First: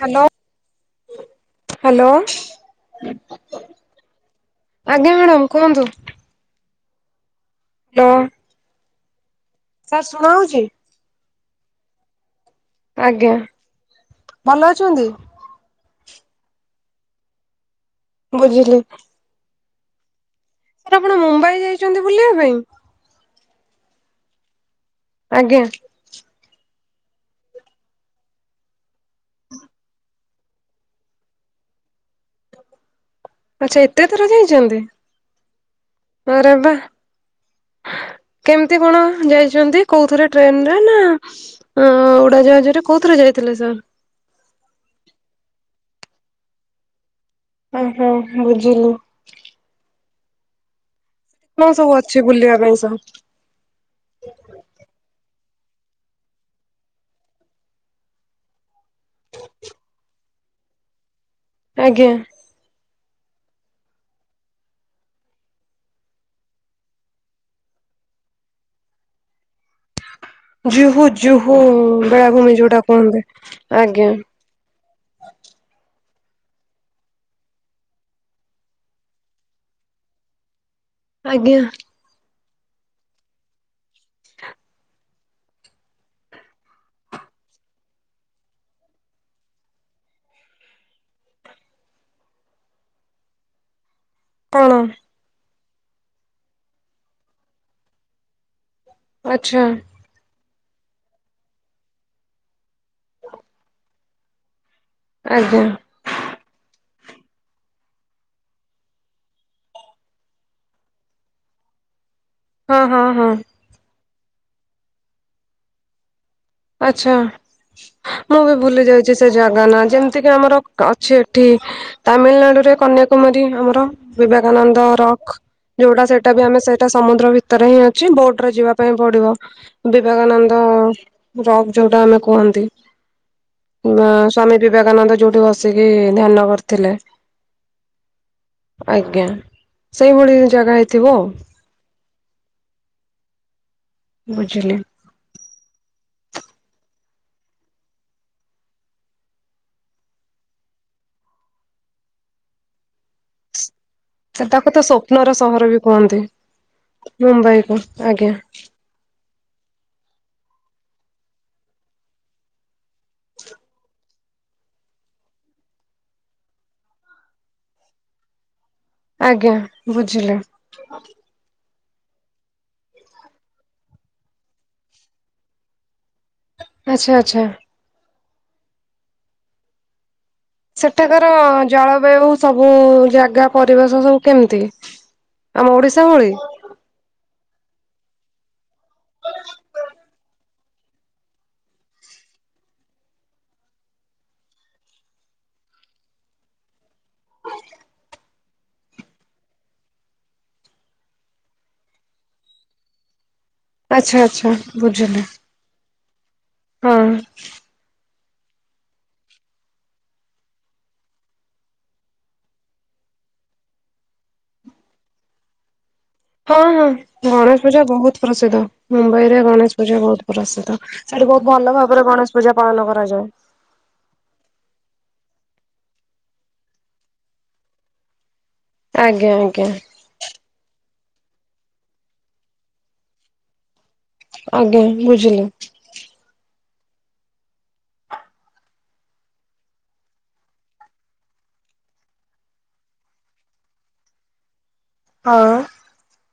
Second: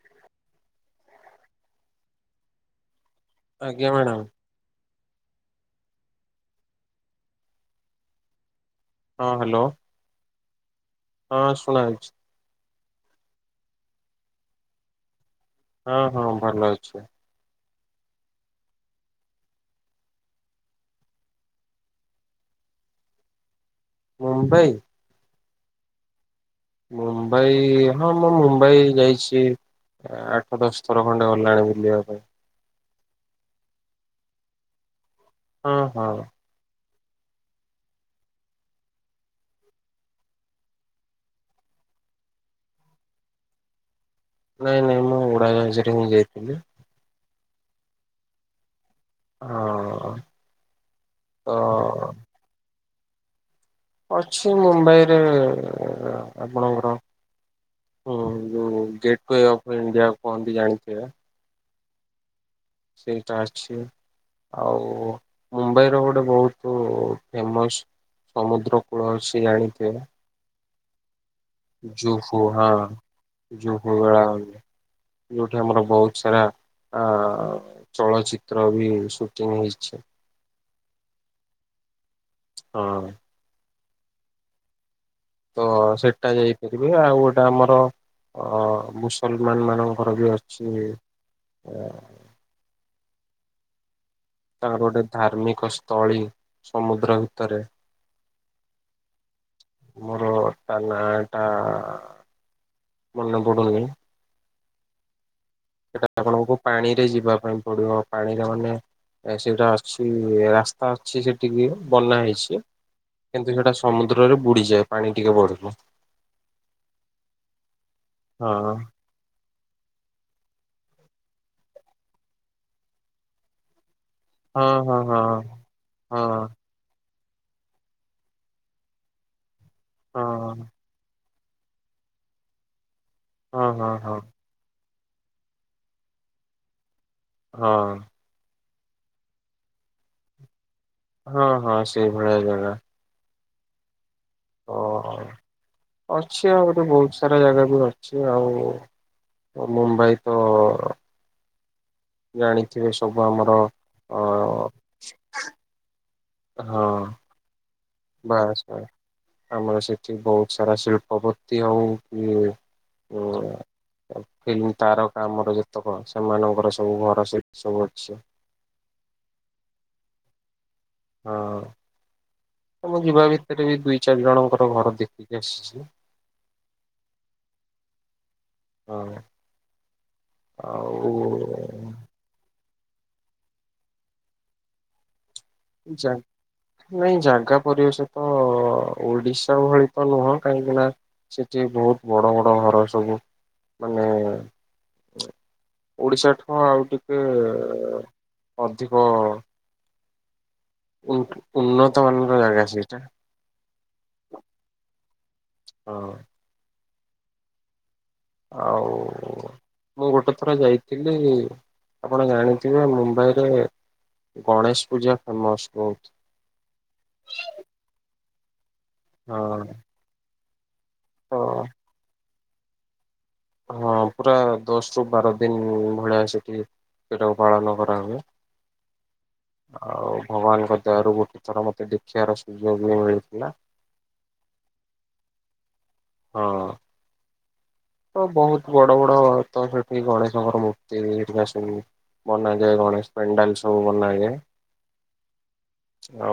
Hello hello. ଆଜ୍ଞା madam. ଆଜ୍ଞା madam କୁହନ୍ତୁ? ହ୍ୟାଲୋ। ହଁ ହ୍ୟାଲୋ। ସାର୍ ଶୁଣା ହଉଚି? ହଁ ଶୁଣା ହଉଚି। ଆଜ୍ଞା ଭଲ ଅଛନ୍ତି? ହଁ ହଁ ଭଲ ଅଛି। ବୁଝିଲି। [unintelligible] ଆପଣ ମୁମ୍ବାଇ ଯାଇଚନ୍ତି ବୁଲିବା ପାଇଁ? ମୁମ୍ବାଇ? ଆଜ୍ଞା। ମୁମ୍ବାଇ ହଁ ମୁଁ ମୁମ୍ବାଇ ଯାଇଛି। ଆଠ ଦଶ ଥର ଖଣ୍ଡେ ଗଲାଣି ବୁଲିବା ପାଇଁ‌। ଆଚ୍ଛା ଏତେ ଥର ଯାଇଚନ୍ତି? ହଁ ହଁ! ଆରେ ବା। କେମ୍ତି କଣ ଯାଇଚନ୍ତି କୋଉଥିରେ ଟ୍ରେନରେ ନା ଅଁ ଉଡାଜାହାଜରେ କୋଉଥିରେ ଯାଇଥିଲେ ସାର୍? ନାଇଁ ନାଇଁ ମୁଁ ଉଡାଜାହାଜରେ ମୁଁ ଯାଇଥିଲି। ଓହୋ ମୁଁ ବୁଝିଲି। ହଁ! ତ କଣ ସବୁ ଅଛି ବୁଲିବା ପାଇଁ ସବୁ? ଅଛି ମୁମ୍ବାଇରେ ଆପଣଙ୍କର ହୁଁ ଯୋଉ ଗେଟ୍ କ ଅଫ୍ ଇଣ୍ଡିଆ କୁହନ୍ତି ଜାଣିଥିବେ। ଆଜ୍ଞା। ସେଇଟା ଅଛି। ଆଉ ମୁମ୍ବାଇର ଗୋଟେ ବହୁତୁ ଫେମସ୍ ସମୁଦ୍ର କୂଳ ଜାଣିଥିବ। ଜୁହୁ ଜୁହୁ ଜୁହୁ ବେଳାଭୂମି ହଁ ଯୋଉଟା କୁହନ୍ତେ। ଯୋଉ ଆଜ୍ଞା! ବେଳାଭୂମି ଯୋଉଠି ଆମର ବହୁତ୍ ସାରା ଆ ଚଳଚିତ୍ର ବି ସୁଟିଂ ହେଇଛି। ଆଜ୍ଞା। ହଁ! ତ ସେଟା ଯାଇପାରିବେ ଆଉ ଗୋଟେ ଆମର ଅ ମୁସଲମାନ ମାନଙ୍କର ବି ଅଛି ଅ କଣ ତାଙ୍କର ଗୋଟେ ଧାର୍ମିକ ସ୍ଥଳୀ ସମୁଦ୍ର ଭିତରେ। ଆଛା। ମୋର ତା ନାଁ ଟା ମନେ ପଡୁନି ଆଜ୍ଞା। ସେଟା ଆପଣଙ୍କୁ ପାଣିରେ ଯିବା ପାଇଁ ପଡିବ ପାଣିରେ ମାନେ ଏ ସେଇଟା ଅଛି ରାସ୍ତା ଅଛି ସେଠିକି ବନା ହେଇଛି। ହଁ ହଁ ହଁ କିନ୍ତୁ ସେଟା ସମୁଦ୍ରରେ ବୁଡିଯାଏ ପାଣି ଟିକେ ବଢିଲେ। ଆଛା ମୁଁ ବି ହଁ ବୁଲି ଯାଇ ଜେ ସେ ଜାଗା ନା ଯେମିତି କିି ଆମର ଅଛି ଏଠି ତାମିଲନାଡୁରେ କନ୍ୟାକୁମାରୀ ଆମର ହଁ ବିବେକାନନ୍ଦ ହଁ ରକ୍ ଯୋଉଟା ହଁ ସେଇଟା ବି ଆମେ ସେ ଏଟା ସମୁଦ୍ର ଭିତରେ ହିଁ ଅଛି ବୋଟରେ ଯିବା ପାଇଁ ପଡିବ ହଁ ବିବେକାନନ୍ଦ ରକ୍ ଯୋଉଟା ଆମେ କୁହନ୍ତି ହଁ ହଁ ହଁ କିମ୍ବା ହଁ। ସ୍ଵାମୀ ବିବେକାନନ୍ଦ ଯୋଉଠି ବସିକି ଧ୍ୟାନ କରିଥିଲେ। ହଁ। ଆଜ୍ଞା ସେଇଭଳି ଜାଗା ହେଇ ହଁ ହଁ ସେଇଭଳିଆ ଜାଗା। ବୁଝିଲି। ଓ। ଅଛି ଆଉ ଗୋଟେ ବହୁତ ସାରା ଜାଗାବି ଅଛି ଆଉ। ଅ ମୁମ୍ବାଇ ତ ଜାଣିଥିବେ ସବୁ ଆମର ଅ ସେଟାକୁ ତ ସ୍ୱପ୍ନର ସହର ବି କୁହନ୍ତି ହଁ ମୁମ୍ବାଇ କୁ ଆଜ୍ଞା। ବାସ୍ ବାସ୍ ଆମର ସେଠି ବହୁତ ସାରା ଶଳ୍ପପତି ହଉ କି ଉ ଫିଲ୍ମ ତାରକା ଆମର ଯେତେକ ସେମାନଙ୍କର ସବୁ ଘର ସେଇଠି ସବୁ ଅଛି। ଆଜ୍ଞା ବୁଝିଲୁ। ହଁ। ତ ମୁଁ ଯିବା ଭିତରେ ବି ଦୁଇ ଚାରି ଜଣଙ୍କର ଘର ଦେଖିକି ଆସିଛି। ଆଚ୍ଛା ଆଚ୍ଛା। ହଁ। ସେଠାକାର ଆଉ ଜଳବାୟୁ ସବୁ ଜାଗା ପରିବେଶ ସବୁ କେମିତି? ଆମ ଓଡିଶା ଯା ଭଳି ନାଇଁ ଜାଗା ପରିବେଶ ତ ଓଡିଶା ଭଳି ତ ନୁହଁ କାହିଁକି ନା ସେଠି ବହୁତ ବଡ ବଡ ଘର ସବୁ ମାନେ ଓଡିଶା ଠୁ ଆଉ ଟିକେ ଅଧିକ ଉନ୍ନତ ମାନର ଜାଗା ସେଇଠା। ଆଚ୍ଛା ଆଚ୍ଛା ବୁଝିଲି ହଁ ହଁ। ଆଉ ମୁଁ ଗୋଟେ ଥର ଯାଇଥିଲି ଆପଣ ଜାଣିଥିବେ ମୁମ୍ବାଇରେ ଗଣେଶ ପୂଜା ଫେମସ ବହୁତ। ହଁ ହଁ ଗଣେଶ ପୂଜା ବହୁତ ପ୍ରସିଦ୍ଧ ମୁମ୍ବାଇ ରେ ହଁ ଗଣେଶ ପୂଜା ବହୁତ ପ୍ରସିଦ୍ଧ ସେଠି ତ ବହୁତ ଭଲ ଭାବରେ ଗଣେଶ ପୂଜା ପାଳନ କରାଯାଏ। ହଁ ପୁରା ଦଶରୁ ବାର ଦିନ ଭଳିଆ ସେଠି ସେଟାକୁ ପାଳନ କରାହୁଏ। ଆଜ୍ଞା ଆଜ୍ଞା। ଆଉ ଭଗବାନଙ୍କ ଦୟା ରୁ ଗୋଟେ ଥର ମତେ ଦେଖିବାର ସୁଯୋଗ ବି ମିଳିଥିଲା। ଆଜ୍ଞା ବୁଝିଲି। ହଁ। ତ ବହୁତ ବଡ ବଡ ତ ସେଠି ଗଣେଶଙ୍କର ମୂର୍ତ୍ତି ହେରିକା ସବୁ ବନା ଯାଏ ଗଣେଶ ପେଣ୍ଡାଲ ସବୁ ବନା ଯାଏ। ହଁ। ଆଉ।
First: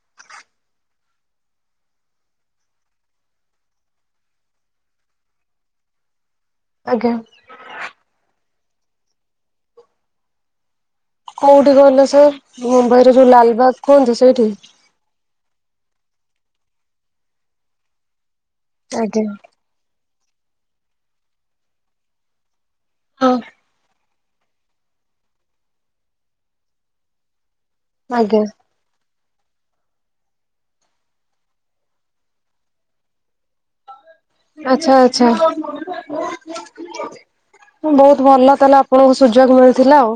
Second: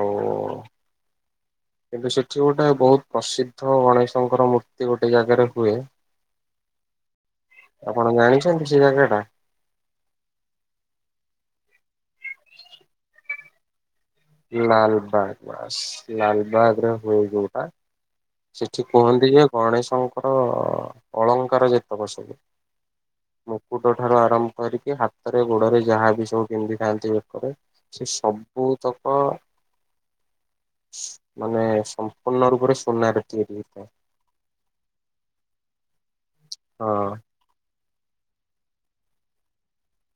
କିନ୍ତୁ ସେଠି ଗୋଟେ ବହୁତ ପ୍ରସିଦ୍ଧ ଗଣେଶଙ୍କର ମୂର୍ତ୍ତି ଗୋଟେ ଜାଗାରେ ହୁଏ। ଆଜ୍ଞା। ଆପଣ ଜାଣିଛନ୍ତି ସେ ଜାଗା ଟା? କୋଉଠି କହିଲ ସେ ମୁମ୍ବାଇ ର ଯୋଉ ଲାଲବାଗ। କୁହନ୍ତୁ ସେଇଠି? ଲାଲବାଗ ବାସ୍ ଲାଲବାଗ ରେ ହୁଏ ଯୋଉଟା। ସେଠି ଆଜ୍ଞା। କୁହନ୍ତି ଯେ ଗଣେଶଙ୍କର ଅଳଙ୍କାର ଯେତେକ ସବୁ ହଁ ମୁକୁଟ ଠାରୁ ଆରମ୍ଭ କରିକି ହାତରେ ଗୋଡରେ ଯାହା ବି ସବୁ ପନ୍ଧି ଥାଆନ୍ତି ବେକରେ ସେ ଆଜ୍ଞା ସବୁତକ ମାନେ ସମ୍ପୂର୍ଣ୍ଣ ରୂପରେ ସୁନାରେ ତିଆରି ହେଇଥାଏ। ଆଚ୍ଛା ଆଚ୍ଛା। ହଁ। ବହୁତ ଭଲ ତାହେଲେ ଆପଣଙ୍କୁ ସୁଯୋଗ ମିଳିଥିଲା ଆଉ।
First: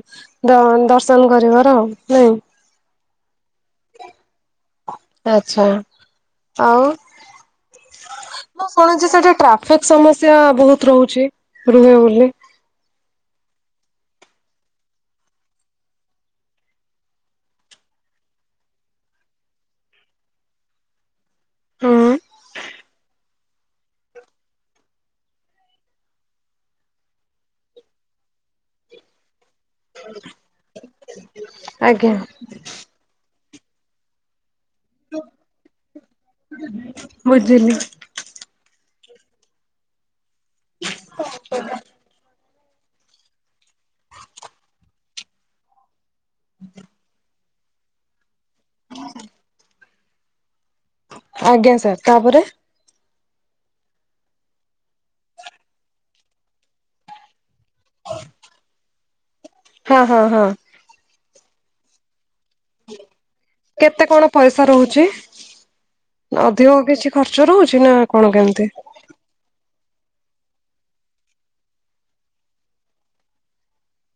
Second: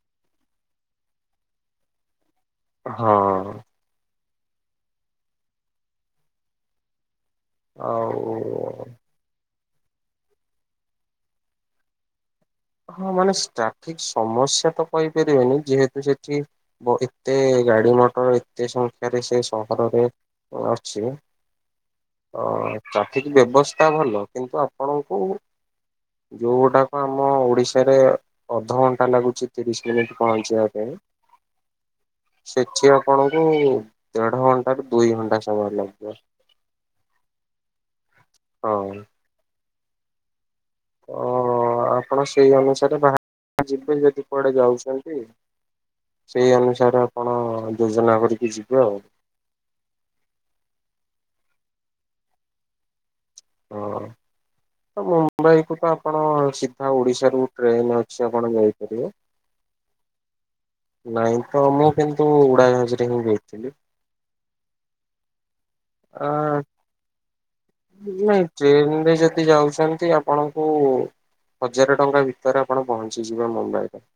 ଦ ଦର୍ଶନ କରିବାର ନାଇଁ? ହଁ। ଆଛା ଆଉ ଆଉ ମୁଁ ଶୁଣୁଛି ସେଠି ଟ୍ରାଫି କ୍ ସମସ୍ୟା ବହୁତ ରହୁଛି ରୁହେ ବୋଲି। ହଁ ମାନେ ଟ୍ରାଫିକ ସମସ୍ୟା ତ କହି ପାରିବେନି ଯେହେତୁ ସେଠି ଏତେ ଗାଡି ମଟର ଏତେ ସଂଖ୍ୟାରେ ସେ ସହରରେ ଅଛି। ହୁଁ ଅ ଟ୍ରାଫିକ ବ୍ୟବସ୍ଥା ଭଲ କିନ୍ତୁ ଆପଣଙ୍କୁ ଯୋଉ ଗୁଡାକ ଆମ ଓଡିଶାରେ ଅଧଘଣ୍ଟା ଲାଗୁଛି ତିରିଶ ମିନିଟ୍ ପହଞ୍ଚିବା ପାଇଁ। ଆଜ୍ଞା ସେଠି ଆପଣଙ୍କୁ ଦେଢ ଘଣ୍ଟା ରୁ ଦୁଇ ଘଣ୍ଟା ସମୟ ଲାଗିବ। ବୁଝିଲି। ହଁ। ତ ଆପଣ ସେଇ ଅନୁସାରେ ବାହାରି ଯିବେ ଯଦି କୁଆଡେ ଯାଉଛନ୍ତି। ସେଇ ଅନୁସାରେ ଆପଣ ଯୋଜନା କରିକି ଯିବେ ଆଉ। ଆଜ୍ଞା ସାର୍ ତାପରେ? ହଁ। ମୁମ୍ବାଇ କୁ ତ ଆପଣ ସିଧା ଓଡିଶାରୁ ଟ୍ରେନ ଅଛି ଆପଣ ଯାଇପାରିବେ। ହଁ ହଁ ହଁ। ନାଇଁ ତ ମୁଁ କିନ୍ତୁ ଉଡାଜାହାଜରେ ହିଁ ଯାଇଥିଲି। କେତେ କଣ ପଇସା ରହୁଛି ଆ ଅଧିକ କିଛି ଖର୍ଚ୍ଚ ରହୁଛି ନା କଣ କେମିତି? ଏ [unintelligible] ଯଦି ଯାଉଛନ୍ତି ଆପଣଙ୍କୁ ହଜାର ଟଙ୍କା ଭିତରେ ଆପଣ ପହଞ୍ଚିଯିବେ ମୁମ୍ବାଇରେ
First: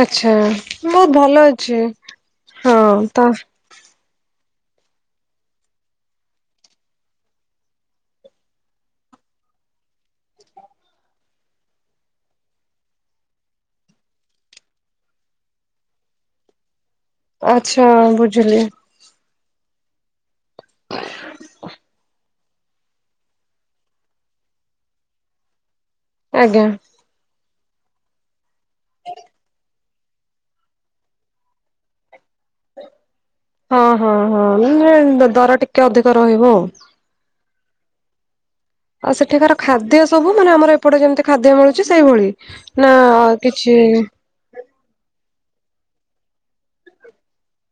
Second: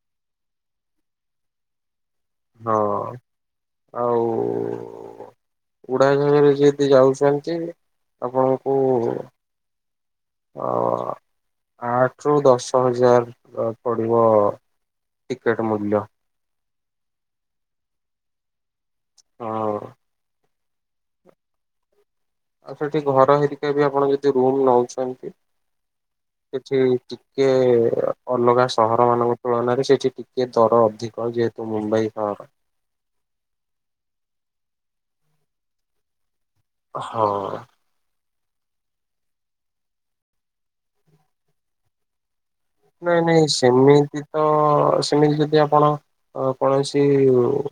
ଆଛା ବହୁତ ଭଲ ଅଛି ହଁ ତ ଆଉ ଉଡ଼ାଝାଜରେ ଯଦି ଯାଉଛନ୍ତି ଆପଣଙ୍କୁ ଓ ଆଠ ରୁ ଦଶ ହଜାରେ ପଡ଼ିବ ଟିକେଟ୍ ମୂଲ୍ୟ। ଆଚ୍ଛା ବୁଝିଲି। ହଁ। [inaudible] ଆଉ ସେଠି ଘର ହେରିକାବି ଆପଣ ଯଦି ରୁମ୍ ନଉଛନ୍ତି ଆଜ୍ଞା। ସେଠି ଟିକେ ଅଲଗା ସହର ମାନଙ୍କ ତୁଳନାରେ ସେଠି ଟିକେ ଦର ଅଧିକ ଯେହେତୁ ତ ମୁମ୍ବାଇ ସହର ହଁ ହଁ ହଁ ଦର ଟିକେ ଅଧିକ ରହିବ ଆଉ। ହଁ। ଆଉ ସେଠିକାର ଖାଦ୍ୟ ସବୁ ମାନେ ଆମର ଏପଟେ ଯେମିତି ଖାଦ୍ୟ ମିଳୁଚି ସେଇଭଳି? ନା ନାଇଁ ନାଇଁ କିଛି ସେମିତି ତ ସେମିତି ଯଦି ଆପଣ ଅ କୌଣସି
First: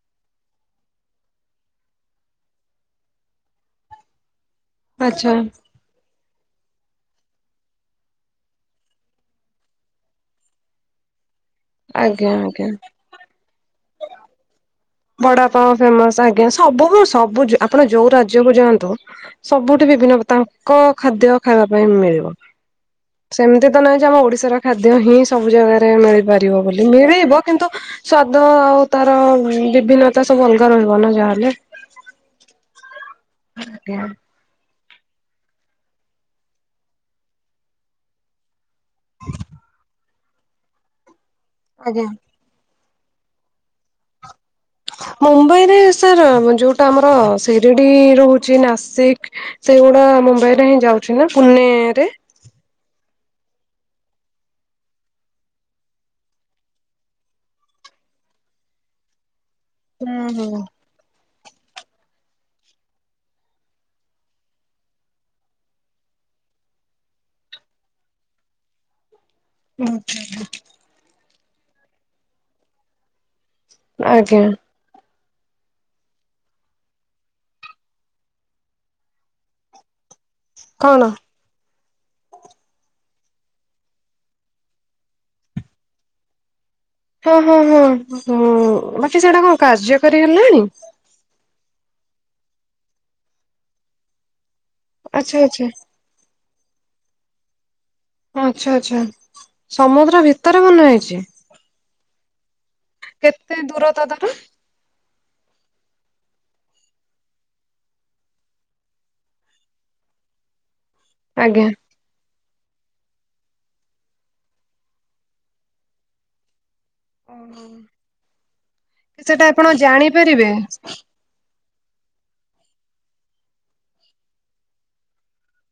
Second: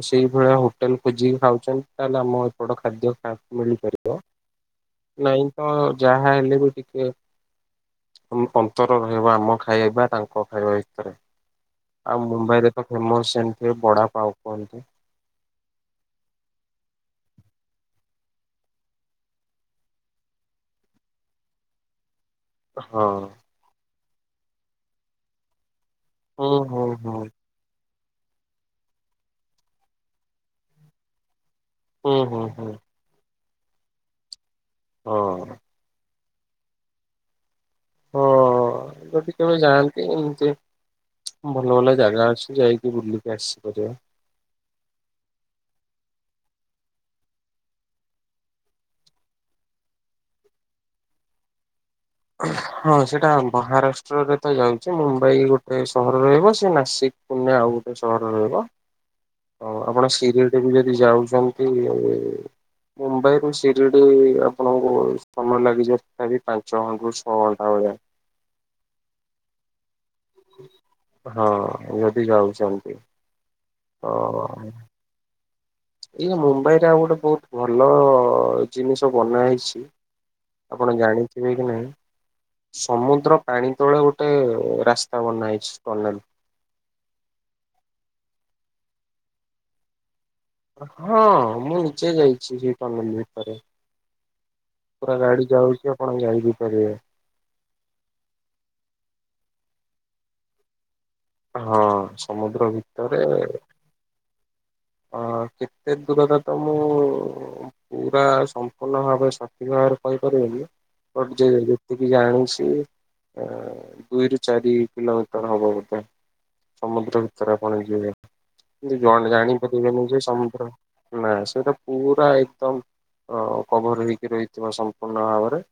ସେଇଭଳିଆ ହୋଟେଲ୍ ଖୋଜିକି ଖାଉଚନ୍ତି ତାହେଲେ ଆମ ବଡ଼ ଖାଦ୍ୟ ଖାଇକୁ ମିଳିପାରିବ ଆଚ୍ଛା ନାଇଁତ ଯାହା ହେଲେବି ଟିକେ ଅନ୍ତର ରହିବ ଆମ ଖାଇବା ତାଙ୍କ ଖାଇବା ଭିତରେ ଆଉ ଆଜ୍ଞା ଆଜ୍ଞା। ମୁମ୍ବାଇରେତ ଫେମସ୍ ସେ ଯୋଉ ବଡ଼ା ପାଉ କୁହନ୍ତି। ବଡ଼ପାଉ ଫେମସ୍ ଆଜ୍ଞା ସବୁ ସବୁ ଆପଣ ଯୋଉ ରାଜ୍ୟକୁୁ ଯାଆନ୍ତୁ ସବୁଠି ବିଭିନ୍ନ ତାଙ୍କ ଖାଦ୍ୟ ଖାଇବା ପାଇଁ ମିଳିବ। ହଁ। ସେମିତିତ ନାହିଁଯେ ଆମ ଓଡ଼ିଶାର ଖାଦ୍ୟ ହିଁ ସବୁ ଜାଗାରେ ହୁଁ ମିଳିପାରିବ ହୁଁ ବୋଲି ହୁଁ। ମିଳିବ କିନ୍ତୁ ସ୍ଵାଦ ଆଉ ତାର ବିଭିନ୍ନତା ସବୁ ଅଲଗା ରହିବନା ଯାହାହେଲେ ହୁଁ ହୁଁ ହୁଁ। ଆଜ୍ଞା। ହୁଁ। ହଁ ଟିକିବି ଯାଆନ୍ତି ଏମିତି ଭଲ ଭଲ ଆଜ୍ଞା। ଜାଗା ଅଛି ଯାଇ ବୁଲିକି ଆସି ପାରିବା। ମୁମ୍ବାଇରେ ସାର୍ ଯୋଉଟା ଆମର ଶିରିଡ଼ି ରହୁଚିନା ସିକ୍ ସେଇଗୁଡ଼ା ମୁମ୍ବାଇରେ ହିଁ ଯାଉଚିନା ପୁନେରେ? ହଁ ସେଇଟା ମହାରାଷ୍ଟ୍ରରେତ ଯାଉଚି ମୁମ୍ବାଇ ଗୋଟେ ସହର ରହିବ ସେ ନାସି ପୁନେ ଆଉଗୋଟେ ସହର ରହିବ। ହଁ ଆପଣ ହୁଁ ସିରିଡ଼ିବି ହୁଁ। ଯଦି ଯାଉଚନ୍ତି ଆ ମୁମ୍ବାଇରୁୁ ସିରିଡ଼ି ଆପଣଙ୍କୁ ସମୟ ଲାଗିଯବ ତଥାପି ପାଞ୍ଚ ଘଣ୍ଟାରୁ ଛଅ ଘଣ୍ଟା ଭଳିଆ ହୁଁ। ହଁ ଯଦି ଯାଉୁଚେ ଆମେବି ଆଜ୍ଞା ହଁ। ଇଏ ମୁମ୍ବାଇରେ ଆଉ ଗୋଟେ ବହୁତ୍ ଭଲ ଜିନିଷ ବନାହେଇଛି ଆପଣ କଣ ଜାଣି ଥିବେକି ନାଇଁ ସମୁଦ୍ର ପାଣି ତଳେ ଗୋଟେ ରାସ୍ତା ବନା ହେଇଚି ଟନେଲ୍। ହଁ ହଁ ହଁ ହ ବାକି ସେଟା କଣ କାର୍ଯ୍ୟକାରୀ ହେଲାଣି? ହଁ ମୁଁ ନିଜେ ଯାଇଚି ସେଇ କଲଲି ଭିତରେ। ପୁରା ଆଚ୍ଛା ଗାଡ଼ି ଆଚ୍ଛା ଯାଉଚି ଆପଣ ଯାଇବି ପାରିବେ ଆଚ୍ଛା ଆଚ୍ଛା ସମୁଦ୍ର ଭିତରେ ବନା ହେଇଚି? ହଁ, ସମୁଦ୍ର ଭିତରେ କେତେ ଦୂରତା ତାର ଅ କେତେ ଦୂରତା ତ ମୁଁ ପୁରା ସମ୍ପୂର୍ଣ୍ଣ ଭାବେ ସଠିକ ଭାବରେ କହିପାରିବେନି ବଟ ଜେ ଆଜ୍ଞା। ଟିକେ ଜାଣିଛି ଦୁଇରୁୁ ଚାରି କିଲୋମିଟର ହବ ବୋଧେ। ସମୁଦ୍ର ଭିତରେ ଓହୋ। ଆପଣ ଯିବେ କିନ୍ତୁ ସେଟା ଆପଣ ଜାଣିପାରିବେନି ଯେ ଜାଣିପାରିବେ ସମୁଦ୍ର ନା ସେଇଟା ପୁରା ଏକଦମ ଅ କଭର ହେଇକି ରହିଥିବା ସମ୍ପୂର୍ଣ୍ଣ ଭାବରେ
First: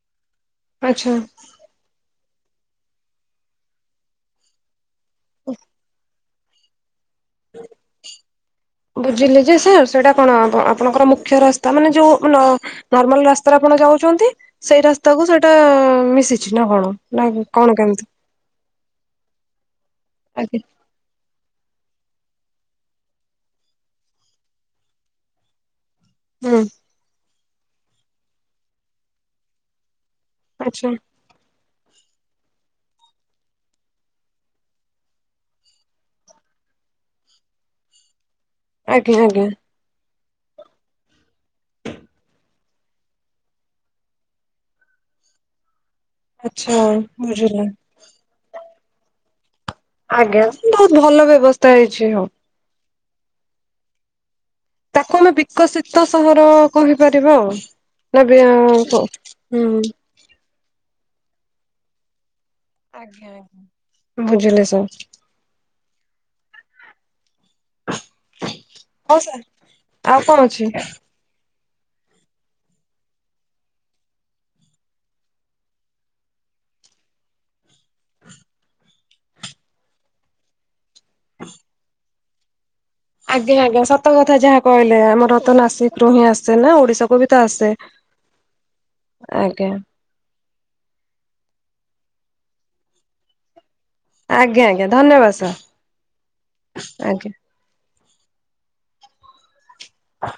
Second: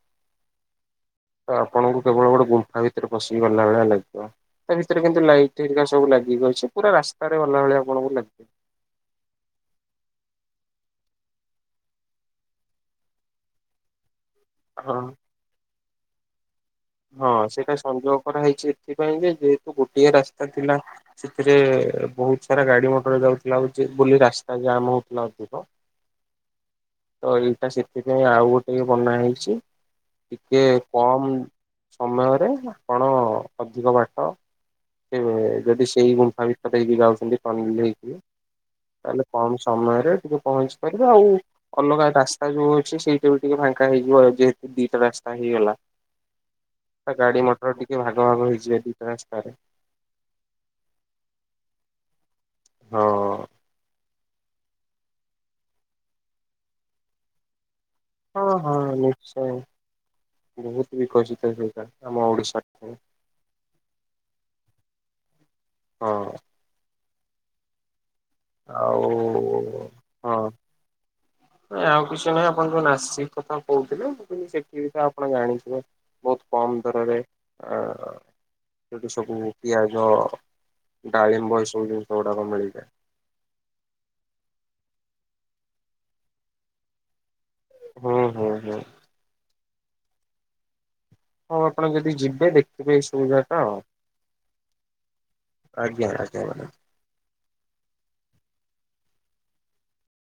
ଆଚ୍ଛା। ତ ଆପଣଙ୍କୁ କେବଳ ଗୋଟେ ଗୁମ୍ଫା ଭିତରେ ପଶିକି ଗଲା ଭଳିଆ ଲାଗିବ। ତା ଭିତରେ କିନ୍ତୁ ଲାଇଟ୍ ହୋ ସବୁ ଲାଗି ଠିକ୍ କହିଛ ପୁରା ରାସ୍ତାରେ ଭଲା ଭଳି ଆପଣଙ୍କୁ ଲାଗିବ। ବୁଝିଲି ଯେ ସାର୍ ସେଇଟା କଣ ଆପଣଙ୍କର ମୁଖ୍ୟ ରାସ୍ତା ମାନେ ଯୋଉ ମାନେ ନ ନର୍ମାଲ ରାସ୍ତାରେ ଆପଣ ଯାଉଛନ୍ତି ସେଇ ହଁ ରାସ୍ତାକୁ ସେଇଟା ମିଶିଛି ନା କଣ? ନା ହଁ ସେଇଟା କଣ କେମିତି? ସଂଯୋଗ କରାହେଇଛି ଏଥିପାଇଁ ଯେ ଯେହେତୁ ଗୋଟିଏ ରାସ୍ତା ଆଜ୍ଞା ଥିଲା। ସେଥିରେ ବହୁତ ସାରା ଗାଡି ମଟର ଯାଉଥିଲା ହଉଛି ବୋଲି ରାସ୍ତା ଜାମ୍ ହଉଥିଲା ଅଧିକ। ହୁଁ। ତ ଏଇଟା ସେଥିପାଇଁ ଆଉ ଗୋଟେ ବନା ହେଇଛି ଟିକେ ଆଚ୍ଛା କମ ସମୟରେ ଆପଣ ଅଧିକ ବାଟ ଯଦି ସେଇ ଗୁମ୍ଫା ଭିତରେ ହେଇକି ଯାଉଛନ୍ତି ଟନିଙ୍ଗ ଦେଇକି। ତା ଆଜ୍ଞା ହେଲେ ଆଜ୍ଞା କମ ସମୟରେ ଟିକେ ପହଞ୍ଚି ପାରିବେ ଆଉ ଅଲଗା ରାସ୍ତା ଯୋଉ ଅଛି ସେଇଟା ବି ଟିକେ ଫାଙ୍କା ହେଇଯିବ ଯେହେତୁ ଦିଟା ରାସ୍ତା ହେଇଗଲା। ଆଚ୍ଛା ଗାଡି ବୁଝିଲି ମଟର ଟିକେ ଭାଗ ଭାଗ ହେଇଯିବେ ଦିଟା ରାସ୍ତାରେ। ଆଜ୍ଞା, ବହୁତ ଭଲ ବ୍ୟବସ୍ଥା ହେଇଛି ହଉ। ହଁ। ତାକୁ ଆମେ ବିକଶିତ ସହର କହିପାରିବା ଆଉ। ନା ବିି ହଁ କ ହୁଁ। ବହୁତ ବିକଶିତ ହେଇଥାଏ ଆମ ଓଡିଶାରେ। ବୁଝିଲି ସାର୍। ହଁ। ହଉ ସାର୍ ଆଉ, ଆଉ ହଁ। କଣ ଅଛି ନାଇଁ ଆଉ କିଛି ନାହିଁ ଆପଣ ଯୋଉ ନାସିକ କଥା କହୁଥିଲେ ମୁଁ ସେଠି ବି ତ ଆପଣ ଜାଣିଥିବେ। ବହୁତ କମ ଦରରେ ଆ ସେଠି ସବୁ ପିଆଜ ଡାଳିମ୍ବ ଏ ସବୁ ଜିନିଷ ଗୁଡାକ ମିଳିଯାଏ। ଆଜ୍ଞା, ଆଜ୍ଞା ସତ କଥା ଯାହା କହିଲେ ଆମର ତ ନାସିକ ରୁ ହିଁ ଆସେ ନା ଓଡିଶାକୁ ବି ତ ଆସେ ହୁଁ ହୁଁ ହୁଁ ଆଜ୍ଞା ହଉ ଆପଣ ଯଦି ଯିବେ ଦେଖିବେ ଏଇ ସୁବିଧା ଟା ଆଉ ଆଜ୍ଞା, ଆଜ୍ଞା, ଧନ୍ୟବାଦ ଆଜ୍ଞା ଆଜ୍ଞା ମ୍ୟାଡ଼ାମ। ସାର୍। ଆଜ୍ଞା।